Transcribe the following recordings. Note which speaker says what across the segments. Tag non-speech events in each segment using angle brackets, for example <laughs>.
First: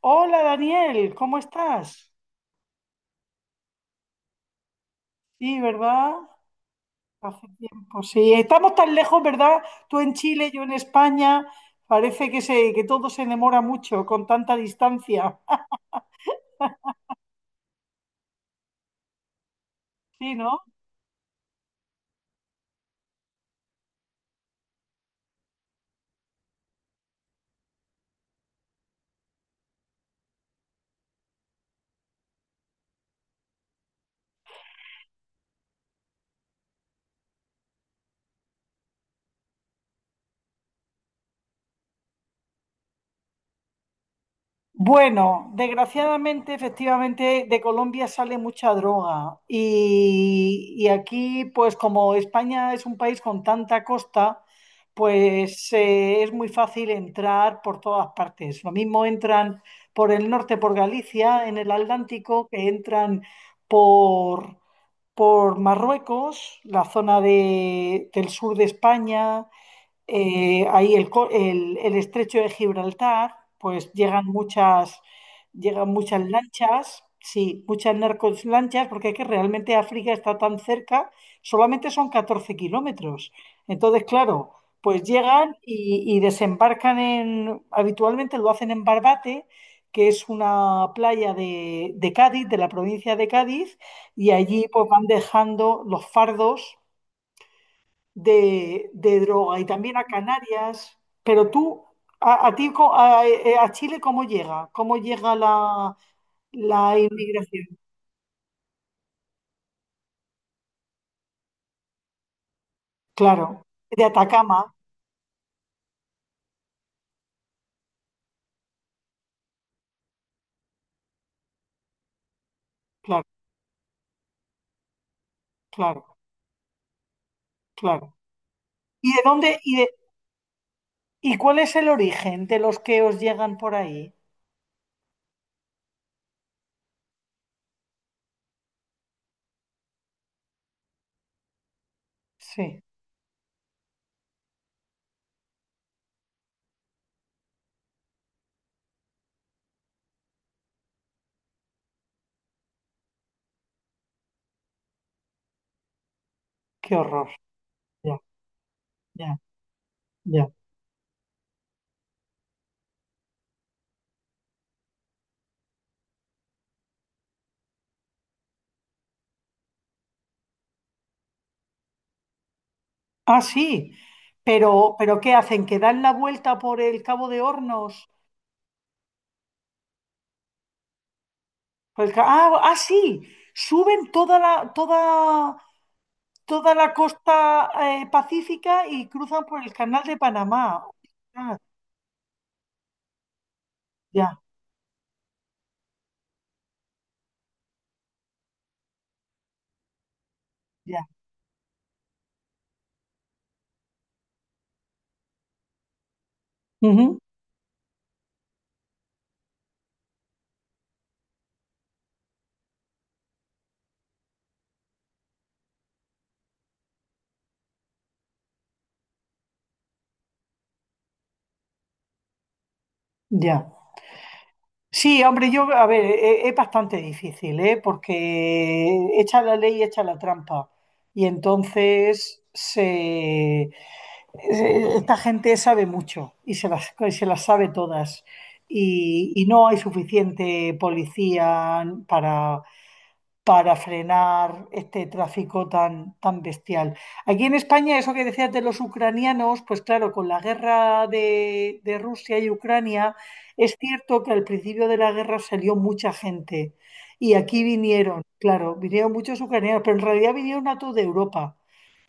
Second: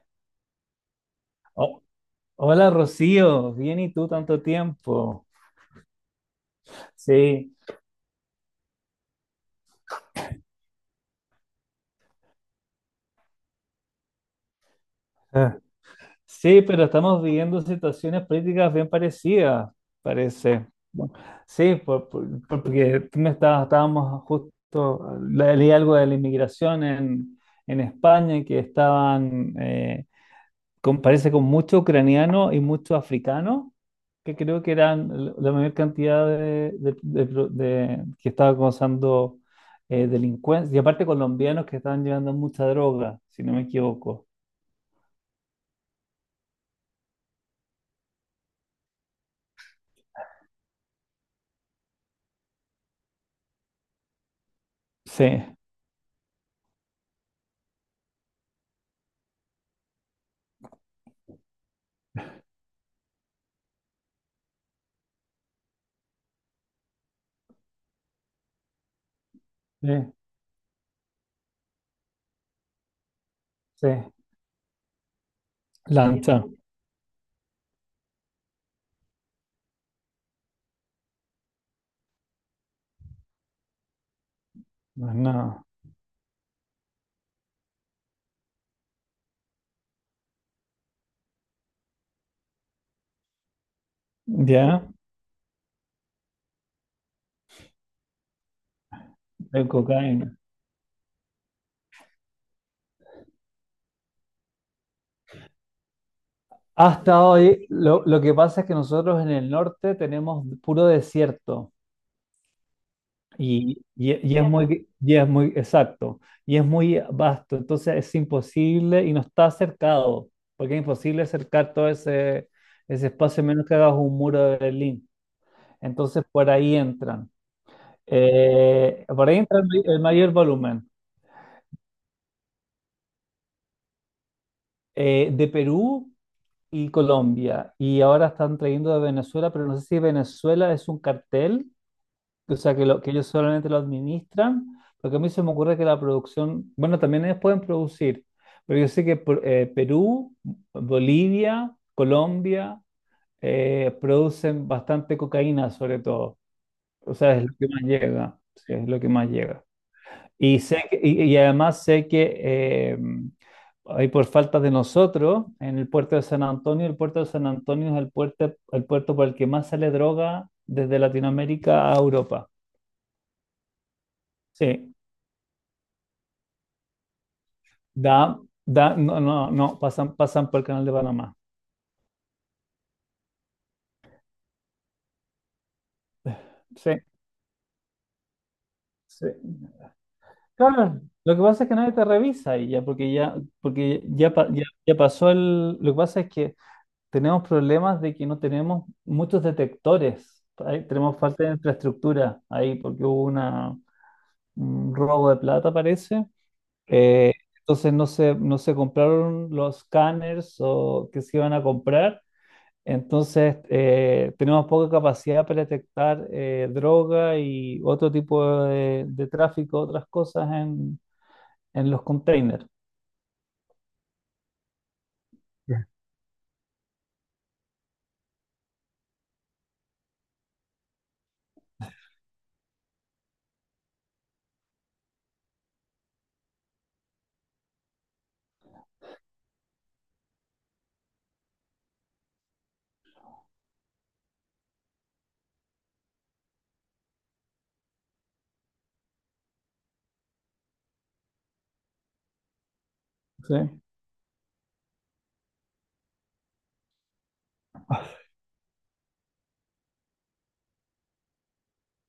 Speaker 1: Hola Daniel, ¿cómo
Speaker 2: Oh,
Speaker 1: estás?
Speaker 2: hola Rocío, bien y tú, tanto tiempo.
Speaker 1: Sí, ¿verdad? Hace
Speaker 2: Sí.
Speaker 1: tiempo, sí. Estamos tan lejos, ¿verdad? Tú en Chile, yo en España. Parece que todo se demora mucho con tanta distancia.
Speaker 2: Ah,
Speaker 1: <laughs>
Speaker 2: sí, pero estamos viviendo situaciones políticas bien parecidas,
Speaker 1: Sí, ¿no?
Speaker 2: parece. Bueno, sí, porque tú me estabas, estábamos justo, leí algo de la inmigración en España, que estaban, parece con mucho ucraniano y mucho africano, que creo que eran la mayor cantidad de que estaba causando delincuencia, y aparte colombianos que estaban llevando mucha droga, si no me equivoco.
Speaker 1: Bueno, desgraciadamente, efectivamente, de Colombia sale mucha droga y aquí, pues como España es un país con tanta costa,
Speaker 2: Sí,
Speaker 1: pues es muy fácil entrar por todas partes. Lo mismo entran por el norte, por Galicia, en el Atlántico, que entran por, por Marruecos, la zona del sur de España,
Speaker 2: sí,
Speaker 1: ahí el estrecho de Gibraltar,
Speaker 2: sí.
Speaker 1: pues llegan muchas
Speaker 2: Lancha,
Speaker 1: lanchas, sí, muchas narcos lanchas, porque es que realmente África está tan cerca, solamente son 14 km. Entonces, claro, pues
Speaker 2: más
Speaker 1: llegan
Speaker 2: nada.
Speaker 1: y desembarcan habitualmente lo hacen en Barbate, que es una playa de Cádiz, de la provincia de Cádiz, y allí pues
Speaker 2: Ya,
Speaker 1: van dejando los fardos de droga y
Speaker 2: de
Speaker 1: también a
Speaker 2: cocaína.
Speaker 1: Canarias. Pero tú, a ti, a Chile, ¿cómo llega? ¿Cómo llega la
Speaker 2: Hasta
Speaker 1: inmigración?
Speaker 2: hoy, lo que pasa es que nosotros en el norte tenemos puro desierto.
Speaker 1: Claro,
Speaker 2: Y,
Speaker 1: de
Speaker 2: y- e, y es. Claro,
Speaker 1: Atacama,
Speaker 2: muy, y es muy, exacto, y es muy vasto, entonces es imposible y no está cercado, porque es imposible acercar todo ese
Speaker 1: claro,
Speaker 2: espacio a menos que hagas un muro de Berlín.
Speaker 1: claro,
Speaker 2: Entonces por ahí entran.
Speaker 1: claro. ¿Y de
Speaker 2: Por ahí entra
Speaker 1: dónde,
Speaker 2: el,
Speaker 1: y
Speaker 2: may-
Speaker 1: de,
Speaker 2: el mayor volumen,
Speaker 1: y cuál es el origen de los que os llegan por ahí?
Speaker 2: de Perú y Colombia, y ahora están trayendo de Venezuela, pero no sé si Venezuela es un cartel. O sea,
Speaker 1: Sí,
Speaker 2: que ellos solamente lo administran, porque a mí se me ocurre que la producción, bueno, también ellos pueden producir, pero yo sé que Perú, Bolivia, Colombia producen bastante cocaína, sobre todo.
Speaker 1: qué
Speaker 2: O
Speaker 1: horror.
Speaker 2: sea, es lo que más
Speaker 1: Ya,
Speaker 2: llega, sí, es lo que más
Speaker 1: ya,
Speaker 2: llega.
Speaker 1: ya.
Speaker 2: Y además sé que ahí por falta de nosotros, en el puerto de San Antonio, el puerto de San Antonio es el puerto por el que más sale droga desde Latinoamérica a Europa.
Speaker 1: Ah, sí.
Speaker 2: Sí.
Speaker 1: Pero, ¿qué hacen? ¿Que dan la vuelta por el Cabo de Hornos?
Speaker 2: Da, no, no, no, pasan por el canal de Panamá.
Speaker 1: Ah, ah, sí. Suben toda la
Speaker 2: Sí,
Speaker 1: costa pacífica y
Speaker 2: sí.
Speaker 1: cruzan por el canal de Panamá.
Speaker 2: Claro, lo que
Speaker 1: Ah,
Speaker 2: pasa es que nadie te revisa y ya, porque ya,
Speaker 1: ya,
Speaker 2: ya pasó. El lo que pasa es que tenemos problemas de que no tenemos muchos detectores. Ahí
Speaker 1: ya.
Speaker 2: tenemos falta de infraestructura ahí, porque hubo una, un robo de plata, parece.
Speaker 1: Ujú,
Speaker 2: Eh, entonces no se compraron los scanners o que se iban a comprar. Entonces, tenemos poca capacidad para detectar droga y otro tipo de tráfico, otras cosas en, los containers.
Speaker 1: ya. Sí, hombre, a
Speaker 2: Ya.
Speaker 1: ver, es, bastante difícil, ¿eh? Porque echa la ley, echa la trampa. Y entonces esta gente sabe mucho y se las sabe todas. Y no hay suficiente policía para frenar este tráfico tan bestial. Aquí en España, eso que decías de los ucranianos, pues claro, con la guerra de Rusia y Ucrania, es
Speaker 2: ¿Sí?
Speaker 1: cierto que al principio de la guerra salió mucha gente y aquí vinieron, claro, vinieron muchos ucranianos, pero en realidad vinieron a toda Europa,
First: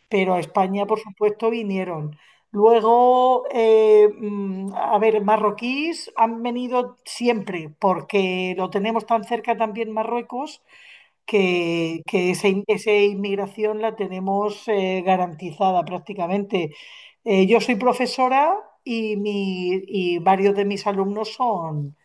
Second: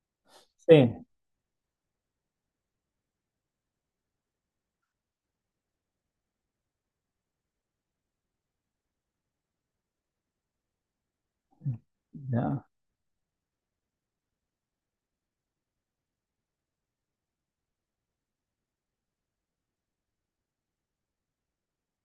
Speaker 1: pero a España, por
Speaker 2: Sí,
Speaker 1: supuesto, vinieron. Luego, a ver, marroquíes han venido siempre, porque lo tenemos tan cerca también Marruecos que esa, in-
Speaker 2: ya,
Speaker 1: esa inmigración la tenemos garantizada prácticamente. Yo soy profesora y varios de mis alumnos son,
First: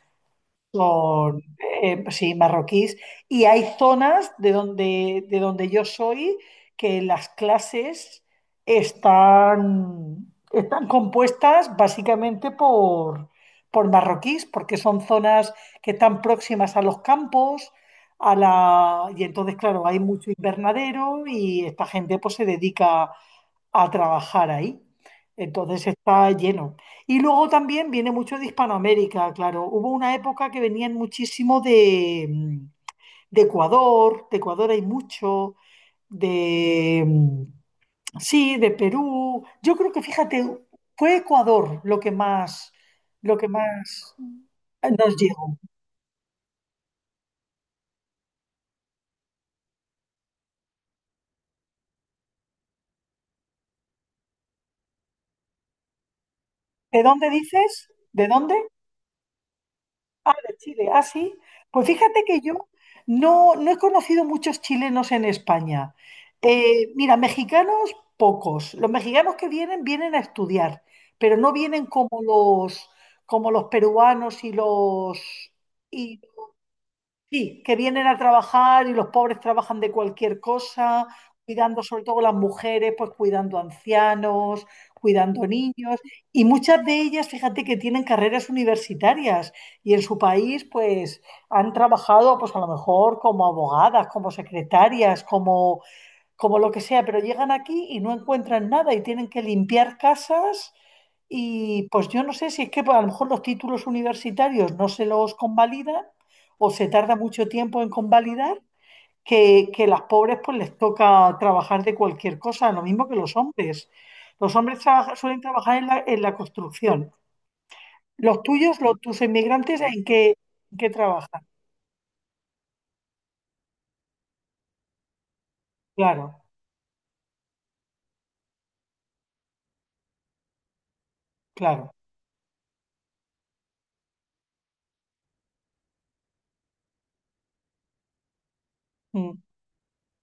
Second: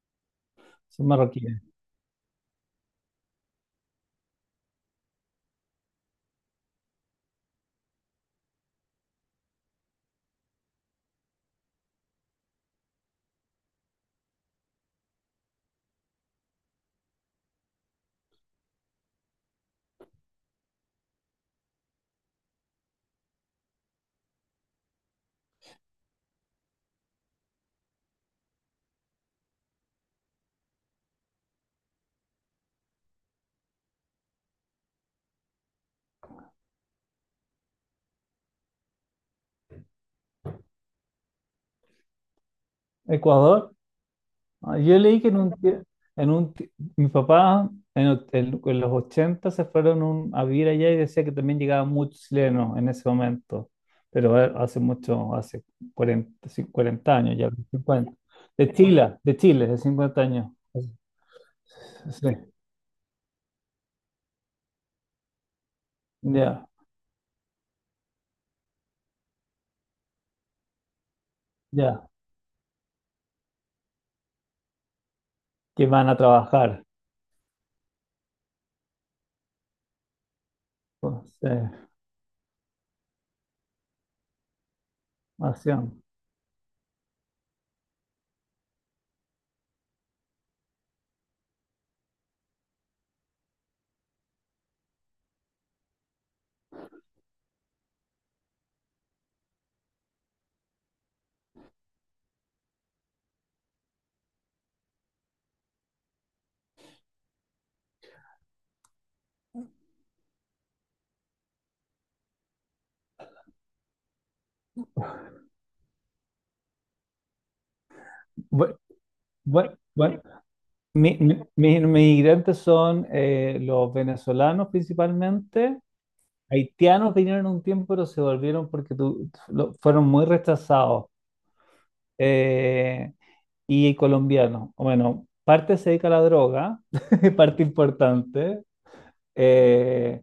Speaker 2: son
Speaker 1: son,
Speaker 2: marroquíes.
Speaker 1: pues sí, marroquíes. Y hay zonas de donde, yo soy que las clases están compuestas básicamente por marroquíes, porque son zonas que están próximas a los campos, y entonces, claro, hay mucho invernadero y esta gente pues se dedica a trabajar ahí. Entonces está lleno. Y luego también viene mucho de Hispanoamérica, claro. Hubo una época que venían muchísimo de Ecuador, de Ecuador hay mucho, de, mm, sí, de Perú. Yo creo que, fíjate, fue Ecuador lo que más, lo que
Speaker 2: Ecuador.
Speaker 1: más
Speaker 2: Ah, yo
Speaker 1: nos
Speaker 2: leí que en un,
Speaker 1: llegó.
Speaker 2: tie- en un ti- mi papá en los 80 se fueron a vivir allá y decía que también llegaban muchos chilenos en ese momento, pero hace mucho, hace 40, sí,
Speaker 1: ¿De
Speaker 2: 40
Speaker 1: dónde
Speaker 2: años ya,
Speaker 1: dices?
Speaker 2: cincuenta.
Speaker 1: ¿De dónde?
Speaker 2: De Chile, de Chile, de 50
Speaker 1: Ah,
Speaker 2: años.
Speaker 1: de Chile, ah, sí. Pues fíjate
Speaker 2: Sí,
Speaker 1: que yo no he conocido muchos chilenos en España.
Speaker 2: ya,
Speaker 1: Mira, mexicanos, pocos. Los mexicanos que vienen, vienen a estudiar, pero no vienen
Speaker 2: ya,
Speaker 1: como los peruanos y
Speaker 2: que van a trabajar.
Speaker 1: sí, que vienen a trabajar y los pobres trabajan de cualquier cosa,
Speaker 2: Pues, eh,
Speaker 1: cuidando sobre todo las mujeres, pues cuidando ancianos, cuidando niños.
Speaker 2: hacían.
Speaker 1: Y muchas de ellas, fíjate que tienen carreras universitarias y en su país, pues han trabajado, pues a lo mejor como abogadas, como secretarias, como lo que sea, pero llegan aquí y no encuentran nada y tienen que limpiar casas y pues yo no sé si es que pues, a lo mejor los títulos universitarios no se los convalidan o se tarda mucho tiempo en convalidar, que las pobres pues les toca trabajar de cualquier cosa, lo mismo que los hombres. Los hombres suelen trabajar en la construcción. Los
Speaker 2: Bueno,
Speaker 1: tuyos, tus
Speaker 2: bueno,
Speaker 1: inmigrantes, ¿en
Speaker 2: bueno,
Speaker 1: qué, en qué trabajan?
Speaker 2: mis inmigrantes son, los venezolanos principalmente.
Speaker 1: Claro,
Speaker 2: Haitianos vinieron un tiempo, pero se volvieron porque fueron muy rechazados.
Speaker 1: claro.
Speaker 2: eh, y colombianos. Bueno, parte se dedica a la droga, <laughs> parte importante.
Speaker 1: Mm,
Speaker 2: eh,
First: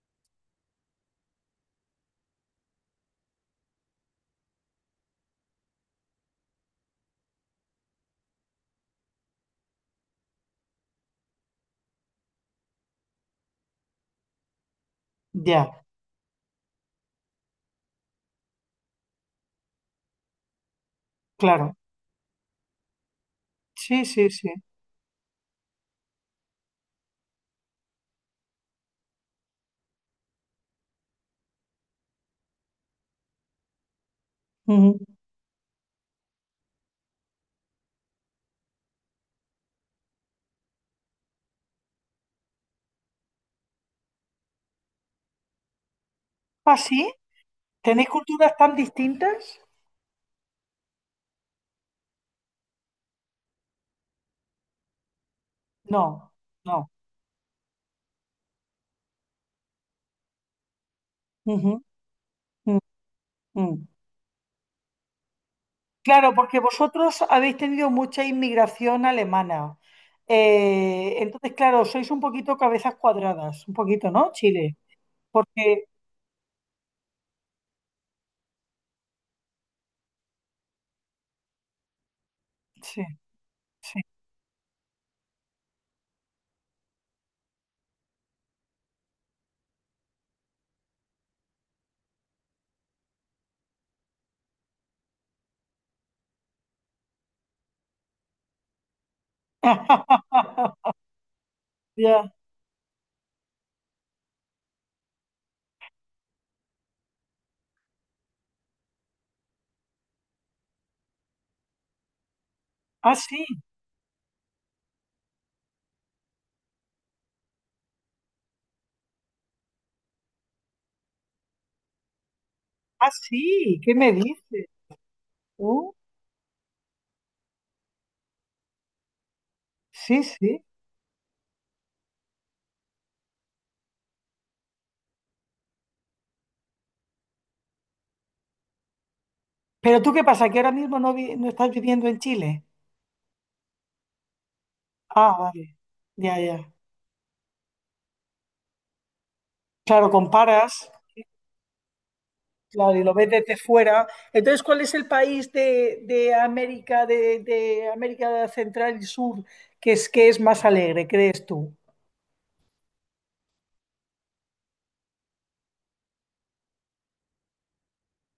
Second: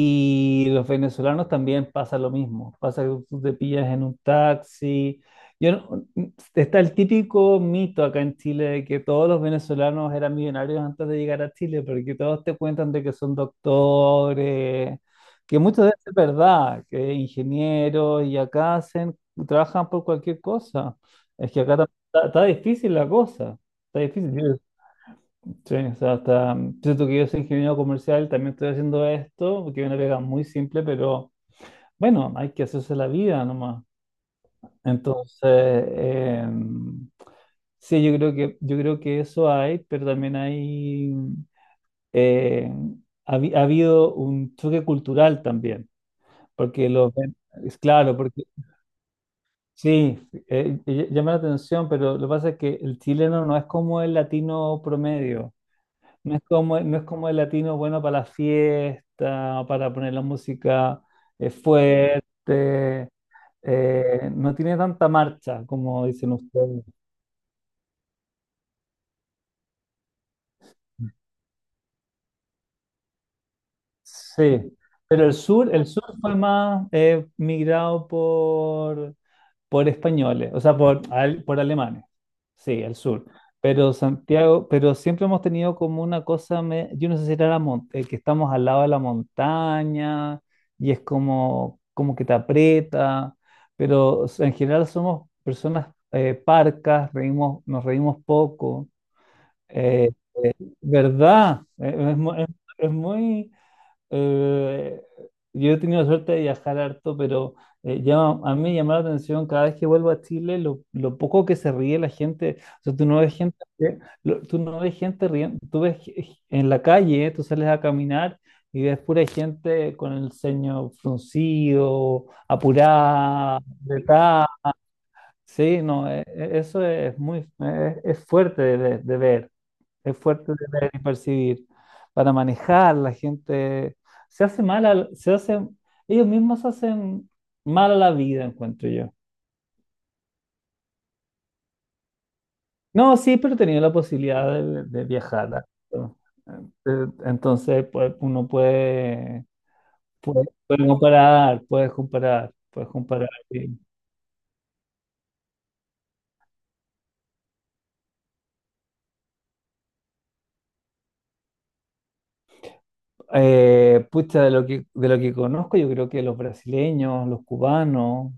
Speaker 2: y los venezolanos también, pasa lo mismo, pasa que tú te pillas en un taxi. Yo no- Está el típico mito acá en Chile de que todos los venezolanos eran millonarios antes de llegar a Chile, porque todos te cuentan de que son doctores, que
Speaker 1: ya,
Speaker 2: muchas veces es verdad, que ingenieros, y acá trabajan por cualquier cosa. Es que
Speaker 1: claro.
Speaker 2: acá está, difícil la cosa, está
Speaker 1: Sí, sí, sí.
Speaker 2: difícil. Sí, o sea, hasta, siento que yo soy ingeniero comercial, también estoy haciendo esto, porque es una pega muy simple, pero bueno, hay que hacerse la vida nomás.
Speaker 1: Ujú.
Speaker 2: Entonces, sí, yo creo que eso hay, pero también hay, eh, ha habido un choque cultural también,
Speaker 1: ¿Ah,
Speaker 2: porque
Speaker 1: sí?
Speaker 2: es
Speaker 1: ¿Tenéis
Speaker 2: claro, porque
Speaker 1: culturas tan distintas?
Speaker 2: sí, llama la atención, pero lo que pasa es que el chileno no es como el latino promedio.
Speaker 1: No,
Speaker 2: No es como,
Speaker 1: no.
Speaker 2: no es como el latino bueno para la fiesta, para poner la música
Speaker 1: Ujú, mm,
Speaker 2: fuerte.
Speaker 1: mm.
Speaker 2: No tiene tanta marcha, como dicen
Speaker 1: Claro, porque
Speaker 2: ustedes.
Speaker 1: vosotros habéis tenido mucha inmigración alemana. Entonces, claro, sois un poquito cabezas cuadradas, un poquito, ¿no?
Speaker 2: Sí,
Speaker 1: Chile.
Speaker 2: pero el sur,
Speaker 1: Porque,
Speaker 2: el sur fue más, migrado por españoles, o sea, por alemanes. Sí, el
Speaker 1: sí,
Speaker 2: sur. Pero
Speaker 1: sí.
Speaker 2: Santiago, pero siempre hemos tenido como una cosa, yo no sé si era que estamos al lado de la montaña y es como, como que te aprieta, pero o sea, en general somos personas, parcas, reímos, nos reímos poco. Eh,
Speaker 1: <laughs>
Speaker 2: ¿Verdad? Eh, es
Speaker 1: Ya.
Speaker 2: mu- es- es muy... Eh, yo he tenido la suerte de viajar harto, pero a mí me llama la atención cada vez que vuelvo a Chile lo poco que se ríe la gente. O sea, tú
Speaker 1: Ah,
Speaker 2: no ves
Speaker 1: sí,
Speaker 2: gente, tú no ves gente riendo, tú en la calle, tú sales a caminar y ves pura gente con el ceño fruncido,
Speaker 1: ah,
Speaker 2: apurada.
Speaker 1: sí, ¿qué me dices?
Speaker 2: Sí,
Speaker 1: Uh,
Speaker 2: no, eso es fuerte de ver, es
Speaker 1: sí,
Speaker 2: fuerte
Speaker 1: sí.
Speaker 2: de ver y percibir. Para manejar, la gente se hace mal, se hacen, ellos mismos se hacen mal a la vida, encuentro yo.
Speaker 1: Pero tú qué pasa, que ahora mismo no estás viviendo en Chile.
Speaker 2: No, sí, pero he tenido la posibilidad de
Speaker 1: Ah,
Speaker 2: viajar.
Speaker 1: vale.
Speaker 2: ¿No?
Speaker 1: Ya, ya.
Speaker 2: Entonces, pues, uno puede,
Speaker 1: Claro,
Speaker 2: puede,
Speaker 1: comparas.
Speaker 2: puede comparar, puedes comparar, puedes
Speaker 1: Claro, y lo
Speaker 2: comparar.
Speaker 1: ves desde
Speaker 2: Sí.
Speaker 1: fuera. Entonces, ¿cuál es el país de América, de América Central y Sur que es más alegre, crees tú?
Speaker 2: Pucha, de lo que, conozco, yo creo que los brasileños, los cubanos,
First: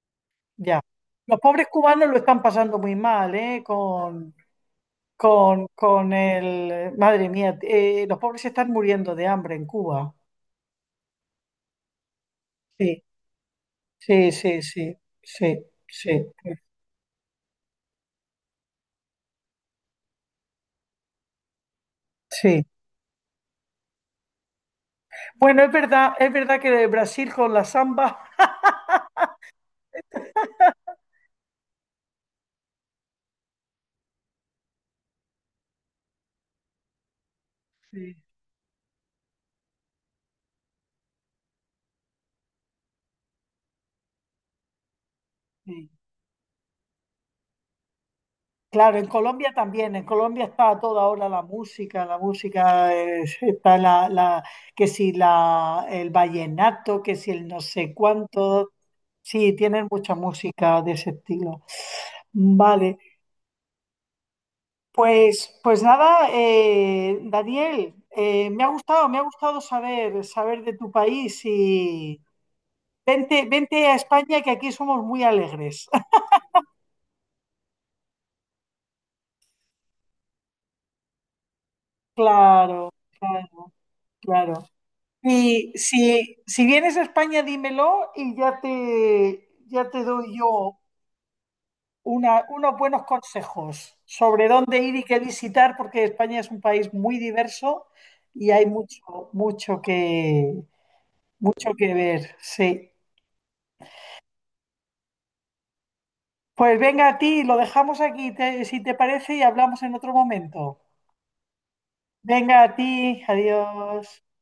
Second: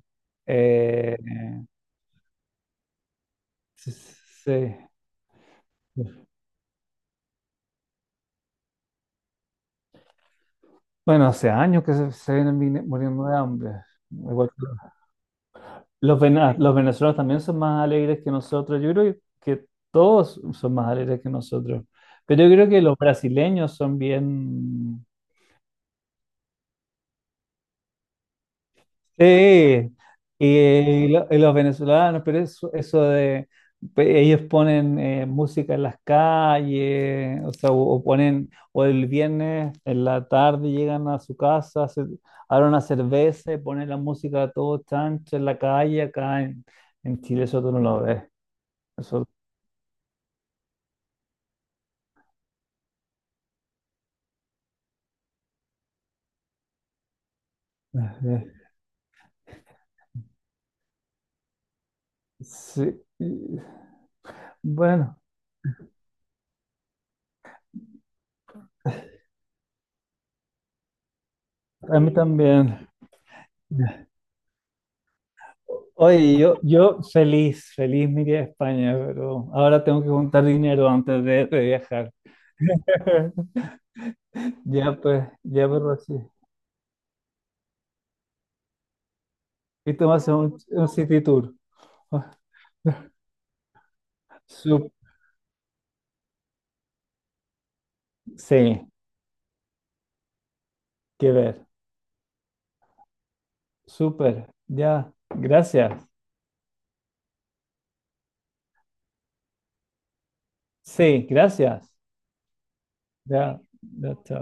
Speaker 1: Ya.
Speaker 2: eh,
Speaker 1: Los pobres cubanos lo están pasando muy mal, ¿eh?
Speaker 2: se-
Speaker 1: Con,
Speaker 2: se-
Speaker 1: con, con el... Madre mía, los pobres se están muriendo de hambre en Cuba.
Speaker 2: bueno, hace años que se vienen
Speaker 1: Sí,
Speaker 2: muriendo de hambre.
Speaker 1: sí,
Speaker 2: Igual
Speaker 1: sí,
Speaker 2: que
Speaker 1: sí, sí,
Speaker 2: los,
Speaker 1: sí,
Speaker 2: vena- los venezolanos también son más alegres que nosotros. Yo creo que todos son más alegres que nosotros. Pero yo
Speaker 1: sí.
Speaker 2: creo que los brasileños son bien.
Speaker 1: Bueno, es verdad que Brasil con la samba...
Speaker 2: Sí, y los venezolanos, pero eso, de ellos ponen, música en las calles, o sea, o
Speaker 1: Sí,
Speaker 2: ponen, o el viernes en la tarde llegan a su casa, se abren una cerveza y ponen la música a todo chancho en la
Speaker 1: sí.
Speaker 2: calle, acá en Chile eso tú no lo ves.
Speaker 1: Claro, en
Speaker 2: Eso,
Speaker 1: Colombia también, en Colombia está a toda hora la música está que si el vallenato, que si el no sé
Speaker 2: eh, eh,
Speaker 1: cuánto, sí, tienen mucha música de ese estilo. Vale,
Speaker 2: sí. Bueno,
Speaker 1: pues nada, Daniel, me ha gustado, saber de tu país
Speaker 2: a mí
Speaker 1: y
Speaker 2: también.
Speaker 1: vente a España que aquí somos muy alegres. <laughs>
Speaker 2: Oye, yo feliz, feliz me iría a España, pero ahora tengo que juntar dinero antes de viajar.
Speaker 1: Claro, claro,
Speaker 2: <laughs>
Speaker 1: claro.
Speaker 2: Ya
Speaker 1: Si,
Speaker 2: pues, Rosy.
Speaker 1: si vienes a España, dímelo y ya te, ya
Speaker 2: Y
Speaker 1: te
Speaker 2: tú vas a
Speaker 1: doy
Speaker 2: un,
Speaker 1: yo
Speaker 2: un city tour. Ah,
Speaker 1: unos buenos consejos sobre dónde
Speaker 2: sup-
Speaker 1: ir y qué visitar, porque España es un país muy diverso y hay
Speaker 2: sí,
Speaker 1: mucho, mucho que,
Speaker 2: que ver.
Speaker 1: mucho que ver. Sí.
Speaker 2: Súper, ya. Gracias.
Speaker 1: Pues venga a ti, lo dejamos aquí, si te parece, y hablamos en otro momento.
Speaker 2: Sí, gracias.
Speaker 1: Venga a ti,
Speaker 2: Ya,
Speaker 1: adiós.
Speaker 2: ya, chao.